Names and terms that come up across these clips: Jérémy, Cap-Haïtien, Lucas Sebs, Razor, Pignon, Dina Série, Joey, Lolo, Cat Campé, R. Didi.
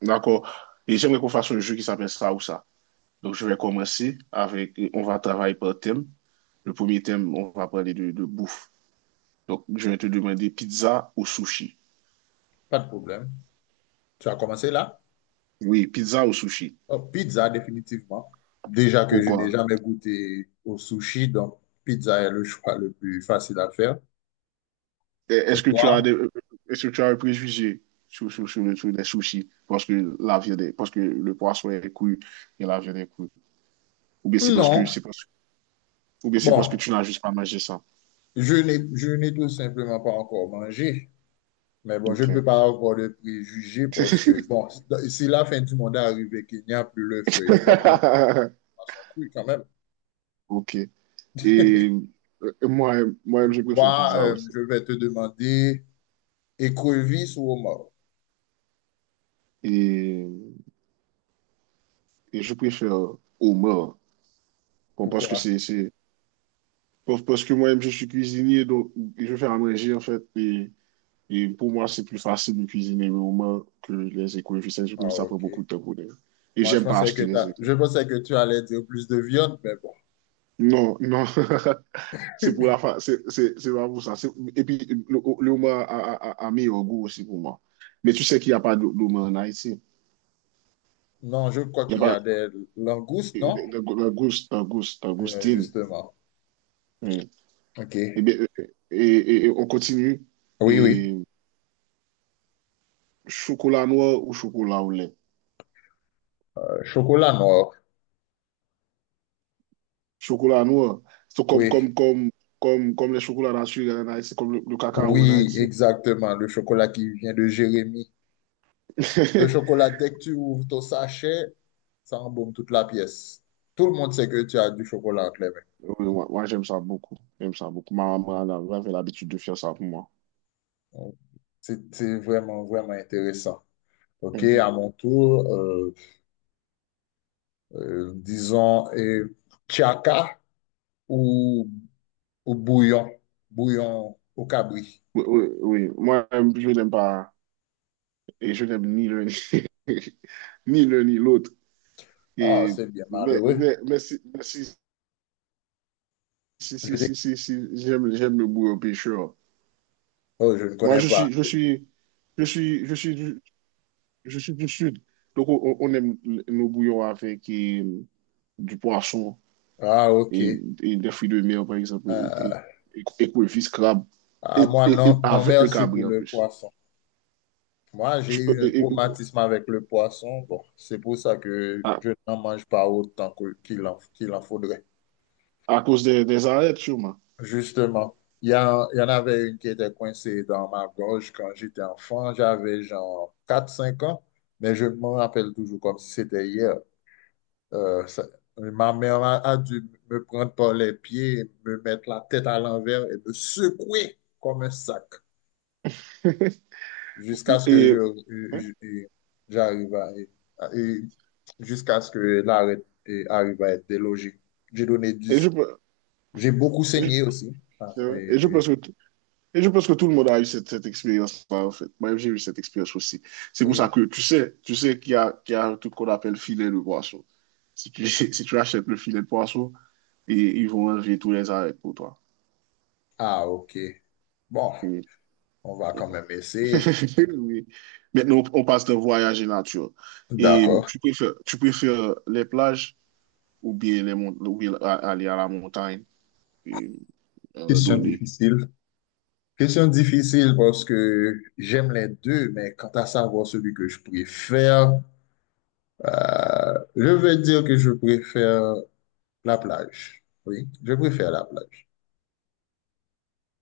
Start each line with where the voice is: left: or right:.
right: D'accord. Et j'aimerais qu'on fasse un jeu qui s'appelle ça ou ça. Donc, je vais commencer avec, on va travailler par thème. Le premier thème, on va parler de bouffe. Donc, je vais te demander pizza ou sushi.
left: Pas de problème. Tu as commencé là?
right: Oui, pizza ou sushi.
left: Oh, pizza, définitivement. Déjà que je n'ai
right: Pourquoi?
left: jamais goûté au sushi, donc pizza est le choix le plus facile à faire.
right: Et
left: Et toi?
right: Est-ce que tu as un préjugé sur les sushis? Parce que la viande est- parce que le poisson est cuit et la viande est cuite. Ou bien c'est parce que,
left: Non.
right: c'est parce, ou bien c'est parce que
left: Bon,
right: tu n'as juste pas mangé ça.
left: je n'ai tout simplement pas encore mangé. Mais bon, je ne
right: Ok.
left: peux pas avoir de préjugés parce que, bon, si la fin du monde est arrivée, qu'il n'y a plus le feu, il va pas venir à son cru quand même.
right: Ok. Et moi-même,
left: Et
right: moi-même, je préfère
left: toi,
right: pizza aussi.
left: je vais te demander écrevisse ou homard.
right: Et, et je préfère homard. Bon, parce que
left: Pourquoi?
right: c'est, parce parce que moi-même, je suis cuisinier, donc je fais à manger, en fait. Et pour moi, c'est plus facile de cuisiner le homard que les économistes. Je trouve
left: Ah,
right: que ça prend
left: ok.
right: beaucoup de temps pour les. Et
left: Moi,
right: j'aime pas acheter les
left: je
right: économistes.
left: pensais que tu allais dire plus de viande, mais bon.
right: Non, non. C'est pas pour ça. Et puis, le homard a meilleur goût aussi pour moi. Mais tu sais qu'il n'y a pas d'homard en Haïti.
left: Non, je crois qu'il y a des langoustes, non?
right: D'Augustine.
left: Justement.
right: Oui.
left: OK.
right: Bien, on continue.
left: Oui, oui.
right: Et chocolat noir ou chocolat au lait?
left: Chocolat noir.
right: Chocolat noir, c'est comme,
left: Oui.
right: comme, comme, comme, comme les chocolats naturels en Haïti, comme le cacao en
left: Oui,
right: Haïti.
left: exactement. Le chocolat qui vient de Jérémy. Ce chocolat, dès que tu ouvres ton sachet, ça embaume toute la pièce. Tout le monde sait que tu as du chocolat entre les mains.
right: Oui, moi, j'aime ça beaucoup. J'aime ça beaucoup. Ma maman elle avait l'habitude de faire ça pour moi.
left: Donc, c'est vraiment, vraiment intéressant. OK, à
right: Mhm.
left: mon tour, disons, Chaka ou bouillon, bouillon au cabri.
right: Oui, oui, oui. Moi, je n'aime pas, et je n'aime ni l'un ni ni l'un ni l'autre.
left: Ah,
right: Et,
left: c'est bien malheureux.
right: mais si, Si,
left: Je
right: si,
left: dis,
right: si, si, si j'aime le bourreau pêcheur.
left: oh, je ne
right: Moi,
left: connais
right: je
left: pas.
right: suis, je suis, je suis, je suis du sud. Donc, on aime nos bouillons avec du poisson
left: Ah, ok.
right: et, et des fruits de mer, par exemple, et,
left: Euh,
right: et, et écrevisses, crabes, et,
left: moi,
right: et, et
left: non, non,
right: avec le
left: merci pour
right: cabri en
left: le
right: plus.
left: poisson. Moi, j'ai
right: Tu-
left: eu un
right: et- et-
left: traumatisme avec le poisson. Bon, c'est pour ça que
right: à,
left: je n'en mange pas qu'il en faudrait.
right: à cause des arêtes, sûrement.
left: Justement, il y en avait une qui était coincée dans ma gorge quand j'étais enfant. J'avais genre quatre cinq ans, mais je me rappelle toujours comme si c'était hier. Euh, ça- ma mère a dû me prendre par les pieds, me mettre la tête à l'envers et me secouer comme un sac jusqu'à ce que
right: Et,
left: j'arrive à- et jusqu'à ce que l'arrêt et arrive à être délogé. J'ai donné
right: et je,
left: 10.
right: pe-
left: J'ai beaucoup
right: et
left: saigné
right: je
left: aussi. Ah, et-
right: et je
left: et-
right: pense que Et je pense que tout le monde a eu cette expérience-là, en fait. Moi, j'ai eu cette expérience aussi. C'est pour ça
left: oui.
right: que tu sais qu'il y a, tout ce qu'on appelle filet de poisson. Si tu, Si tu achètes le filet de poisson, et, ils vont enlever tous les arrêts pour toi.
left: Ah, ok. Bon,
right: Mm.
left: on va quand même essayer.
right: Oui. Maintenant, on passe de voyage et nature. Et
left: D'accord.
right: tu préfères les plages ou bien, les, mont- ou bien a- aller à la montagne et
left: Question
right: donner.
left: difficile. Question difficile parce que j'aime les deux, mais quant à savoir celui que je préfère, je veux dire que je préfère la plage. Oui, je préfère la plage.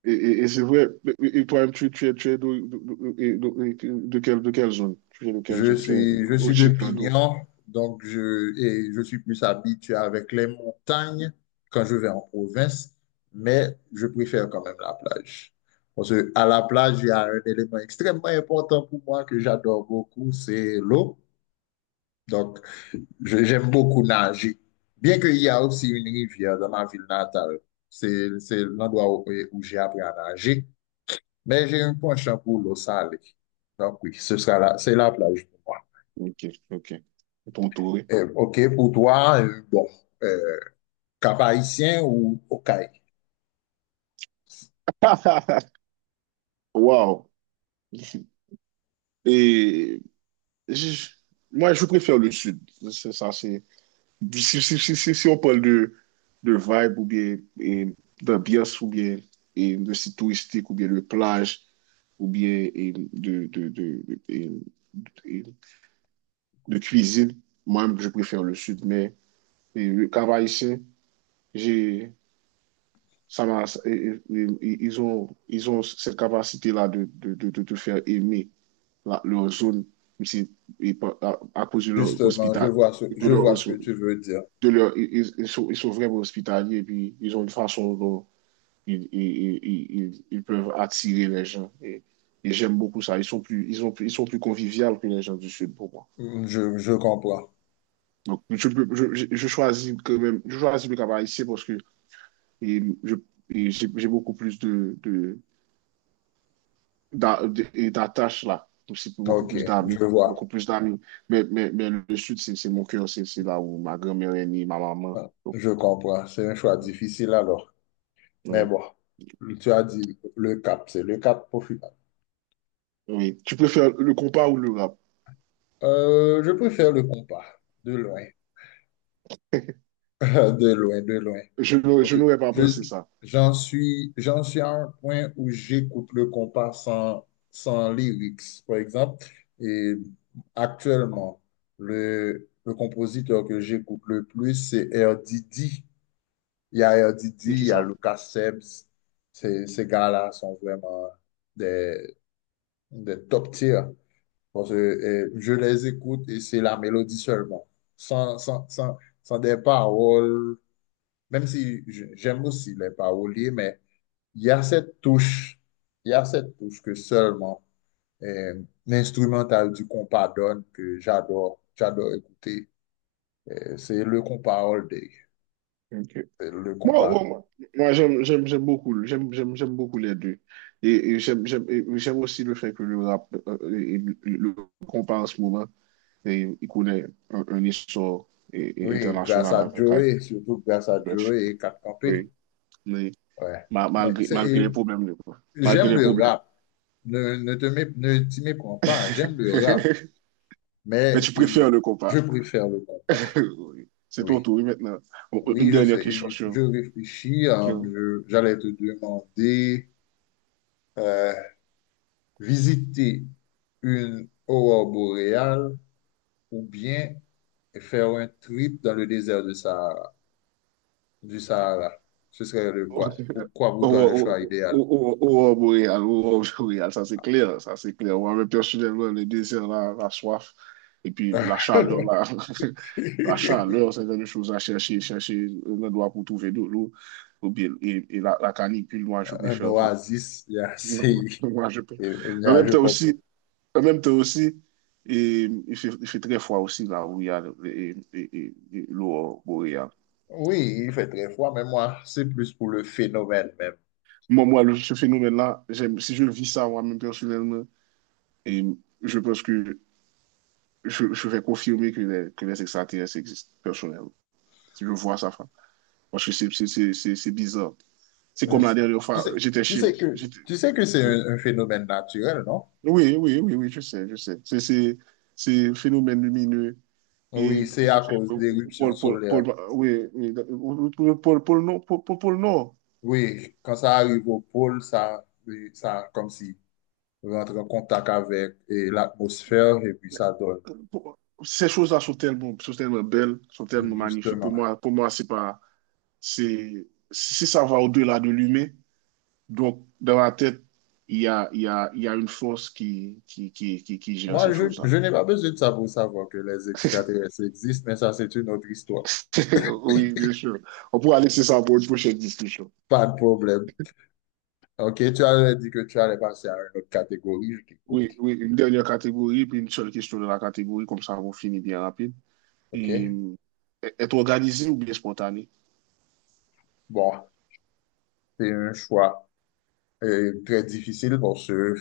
right: Et c'est vrai, et toi-même, tu es, de quelle zone? Tu es de quelle zone? Tu es
left: Je suis de
right: originaire d'où?
left: Pignon, donc je suis plus habitué avec les montagnes quand je vais en province, mais je préfère quand même la plage. Parce que à la plage, il y a un élément extrêmement important pour moi que j'adore beaucoup, c'est l'eau. Donc, j'aime beaucoup nager. Bien qu'il y a aussi une rivière dans ma ville natale, c'est l'endroit où, où j'ai appris à nager, mais j'ai un penchant pour l'eau salée. Donc oui, c'est la plage pour moi.
right: Ok, ok. Ton tour.
left: OK, pour toi, bon, euh, Cap-Haïtien ou Okaï?
right: Wow. Et je- moi, je préfère le sud. C'est ça, c'est. Si on parle de vibe ou bien d'ambiance ou bien de site touristique ou bien de plage ou bien et de cuisine, moi-même, je préfère le sud. Mais le travail j'ai, ça m'a- ils ont cette capacité-là de te faire aimer leur zone, même si- et à cause de leur
left: Justement,
right: hospital,
left: je vois ce que tu
right: de
left: veux dire.
right: leur, ils- ils sont vraiment hospitaliers, et puis ils ont une façon dont ils peuvent attirer les gens. Et j'aime beaucoup ça. Ils sont plus conviviaux que les gens du Sud pour moi.
left: Hmm, je je, comprends.
right: Donc, je choisis quand même, je choisis le Cap-Haïtien parce que et je- j'ai beaucoup plus de, d'a- de- et d'attaches là, aussi pour beaucoup
left: OK,
right: plus
left: je
right: d'amis,
left: vois.
right: beaucoup plus d'amis. Mais le sud, c'est mon cœur, c'est là où ma grand-mère est née, ma maman.
left: Ah,
right: Donc,
left: je comprends. C'est un choix difficile alors. Mais
right: oui,
left: bon, tu as dit le cap, c'est le cap profit.
right: oui. Tu préfères le compas ou le rap?
left: Je préfère le compas, de loin, de loin, de loin.
right: Je, n'aurais-
left: Parce
right: je
left: que
right: n'aurais pas
left: Je,
right: pensé ça.
left: j'en suis à un point où j'écoute le compas sans, sans lyrics, par exemple. Et actuellement, le compositeur que j'écoute le plus, c'est R. Didi. Il y a R. Didi,
right: C'est
left: il
right: qui
left: y a
right: ça?
left: Lucas Sebs. Ces gars-là sont vraiment des, des top tiers. Parce que je les écoute et c'est la mélodie seulement, sans des paroles, même si j'aime aussi les paroliers, mais il y a cette touche, il y a cette touche que seulement l'instrumental du compas donne que j'adore, j'adore écouter. C'est le compas all day,
right: Ok.
left: c'est le
right: Moi,
left: compas.
right: moi, moi, moi, j'aime beaucoup les deux. Et j'aime aussi le fait que le rap, et le compas en ce moment, il connaît un iso
left: Oui, grâce
right: internasyonal
left: à
right: avè kaj
left: Joey, surtout grâce à
right: de
left: Joey
right: chini.
left: et Cat
right: Oui,
left: Campé. Ouais. Mais
right: malgré
left: c'est,
right: les problèmes. Malgré
left: j'aime
right: les
left: le
right: problèmes.
left: rap. Ne, ne te mé- ne t'y méprends pas. J'aime le rap,
right: Mais
left: mais
right: tu préfères
left: et,
right: le
left: je
right: compas.
left: préfère le compas.
right: C'est ton
left: Oui,
right: tour, oui, maintenant. Bon, une
left: oui, je
right: dernière
left: sais.
right: question
left: Et
right: sur,
left: je réfléchis.
right: sur,
left: J'allais te demander euh, visiter une aurore boréale ou bien faire un trip dans le désert de Sahara, du Sahara. Ce serait le quoi? Pourquoi pour toi le choix idéal?
right: Ou ob real, sa se kler, sa se kler. Ou anwen personelman, le dezer la, la soif, et puis la chaleur, la, la chaleur, c'est gen chose à chercher, chercher. Chèche un endroit pou touve de l'eau, ou bien, et la canicule, moi, je
left: Un
right: préfère, vra-
left: oasis, il y a
right: non,
left: assez.
right: moi, je peux. En même
left: Je
right: temps
left: comprends.
right: aussi, en même temps aussi, et, il fait très froid aussi, là, où il y a l'eau boréale.
left: Oui, il fait très froid, mais moi, c'est plus pour le phénomène même.
right: Moi, ce phénomène-là, j'aime, si je vis ça moi-même personnellement. Et je pense que je vais confirmer que les extraterrestres existent, personnellement. Si je vois ça, frère. Parce que c'est bizarre. C'est
left: Euh,
right: comme la dernière
left: Tu
right: fois,
left: sais, tu sais que c'est
right: Hmm?
left: un phénomène naturel, non?
right: Oui, oui, oui, oui, je sais. C'est un phénomène lumineux
left: Oui,
right: et qui
left: c'est
right: se
left: à
right: fait
left: cause
right: au- au
left: d'éruptions
right: pôle, pôle,
left: solaires.
right: pôle- Oui, oui. Au pôle nord, pôle nord.
left: Oui, quand ça arrive au pôle, ça, oui, ça comme si rentre en contact avec et l'atmosphère et puis ça donne,
right: Pour- Ces choses-là sont tellement, belles, sont tellement magnifiques. Pour
left: justement.
right: moi, pour moi, c'est pas, c'est, si ça va au-delà de l'humain. Donc, dans ma tête, il y a, il y a, il y a une force qui gère
left: Moi,
right: ces choses-là.
left: je n'ai pas besoin de ça pour savoir que les extraterrestres existent, mais ça, c'est une autre histoire.
right: Oui, bien sûr. On pourra laisser ça pour une prochaine discussion.
left: Pas de problème. OK, tu avais dit que tu allais passer à une autre catégorie, je t'écoute.
right: Oui, oui, une dernière catégorie, puis une seule question de la catégorie, comme ça, on finit bien rapide. Et,
left: OK?
right: euh, Être organisé ou bien spontané?
left: Bon, C'est un choix très difficile parce que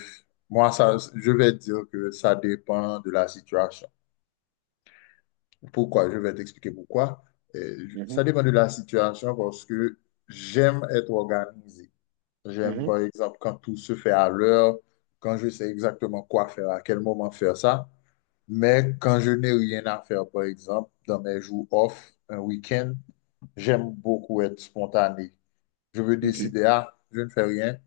left: moi, ça, je vais dire que ça dépend de la situation. Pourquoi? Je vais t'expliquer pourquoi.
right: Mhm,
left: Ça dépend de la situation parce que j'aime être organisé. J'aime,
right: mhm,
left: par exemple, quand tout se fait à l'heure, quand je sais exactement quoi faire, à quel moment faire ça. Mais quand je n'ai rien à faire, par exemple, dans mes jours off, un week-end, j'aime beaucoup être spontané. Je veux
right: ok.
left: décider, ah, je ne fais rien.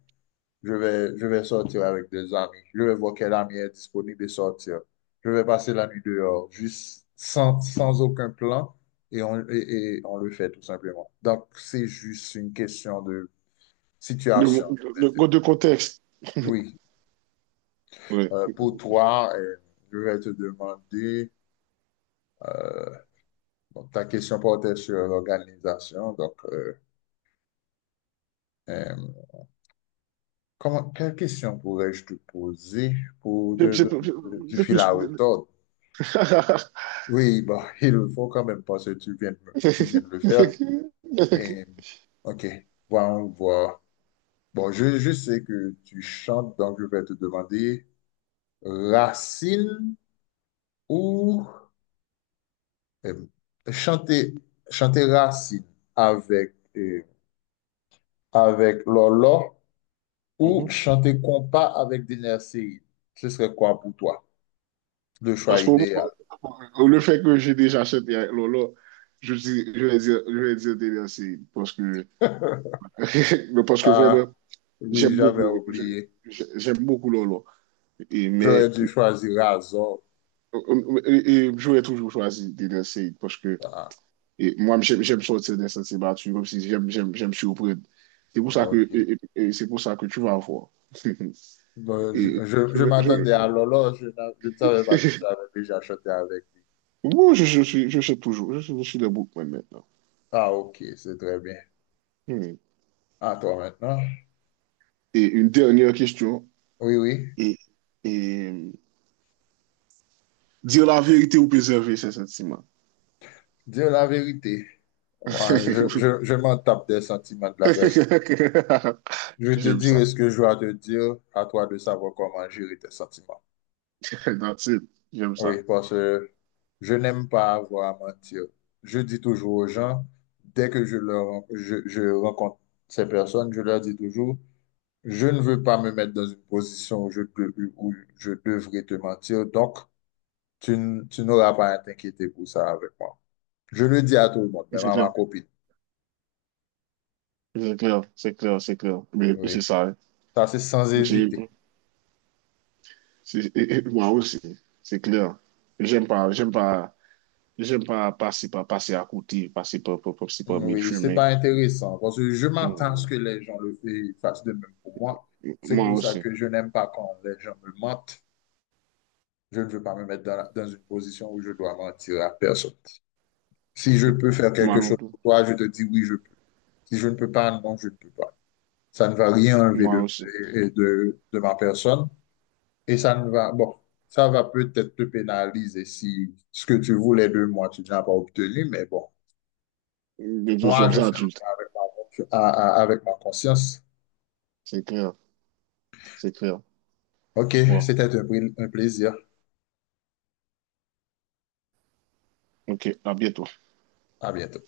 left: Je vais sortir avec des amis. Je vais voir quel ami est disponible et sortir. Je vais passer la nuit dehors, juste sans, sans aucun plan, et on le fait tout simplement. Donc, c'est juste une question de situation.
right: De contexte,
left: Oui,
right: ouais.
left: Pour toi, je vais te demander, euh, bon, ta question portait sur l'organisation. Donc, euh, quelle question pourrais-je te poser pour te
right: C'est c'est-
left: donner du
right: c'est
left: fil à
right: plus.
left: retordre? Oui, bah, il le faut quand même parce que tu viens de le faire. Et, ok, bon, on voit. Bon, je sais que tu chantes, donc je vais te demander Racine ou euh, chanter, chanter Racine avec, avec Lolo ou
right: Mhm.
left: chanter compas avec Dina Série. Ce serait quoi pour toi? Le choix
right: Parce que
left: idéal.
right: le fait que j'ai déjà acheté avec Lolo, je vais dire des merci parce que. Mais parce que vraiment,
left: Ah, oui,
right: j'aime
left: j'avais
right: beaucoup, je-
left: oublié.
right: j'aime beaucoup Lolo. Et,
left: J'aurais
right: mais
left: dû choisir Razor.
right: et j'aurais toujours choisi des merci parce que
left: Ah,
right: moi, j'aime, j'aime sortir des sentiers battus, comme si j'aime surprendre. C'est pour ça que,
left: ok.
right: et- et- c'est pour ça que tu vas voir.
left: Bon,
right: Et je,
left: je
right: vais- je,
left: m'attendais à Lolo, je ne savais pas que tu avais déjà chanté avec lui.
right: bon, je suis toujours, je suis debout maintenant.
left: Ah, ok, c'est très bien.
right: Hmm.
left: À toi maintenant.
right: Et une dernière question.
left: Oui, oui,
right: et, et dire la vérité ou préserver ses sentiments?
left: dire la vérité. Ouais, je m'en tape des sentiments de la personne. Je te
right: J'aime ça.
left: dirai ce que je dois te dire, à toi de savoir comment gérer tes sentiments.
right: That's J'aime
left: Oui,
right: ça.
left: parce que je n'aime pas avoir à mentir. Je dis toujours aux gens, dès que je rencontre ces personnes, je leur dis toujours, Je ne veux pas me mettre dans une position où où je devrais te mentir, donc tu n'auras pas à t'inquiéter pour ça avec moi. Je le dis à tout le monde, même
right: C'est
left: à ma
right: clair.
left: copine.
right: C'est clair. C'est clair. C'est clair. Mais
left: Oui,
right: c'est ça, hein.
left: ça c'est sans
right: J'ai-
left: hésiter.
right: c'est- Moi aussi. C'est clair. J'aime pas. J'aime pas. J'aime pas passer, passer à côté, passer par mille
left: Oui, c'est
right: chemins.
left: pas intéressant parce que je m'attends à ce
right: Mm.
left: que les gens fassent de même pour moi. C'est
right: Moi
left: pour ça
right: aussi.
left: que je n'aime pas quand les gens me mentent. Je ne veux pas me mettre dans une position où je dois mentir à personne. Si je peux faire
right: Moi
left: quelque
right: non
left: chose
right: plus.
left: pour toi, je te dis oui, je peux. Si je ne peux pas, non, je ne peux pas. Ça ne va rien enlever
right: Moi
left: de,
right: aussi.
left: et- de, de ma personne. Et ça ne va, bon, ça va peut-être te pénaliser si ce que tu voulais de moi, tu ne l'as pas obtenu, mais bon,
right: Nous
left: moi,
right: sommes
left: je fais
right: adultes.
left: avec ma, confi- à- avec ma conscience.
right: C'est clair. C'est clair.
left: OK,
right: Bon.
left: un plaisir.
right: OK. À bientôt.
left: À bientôt.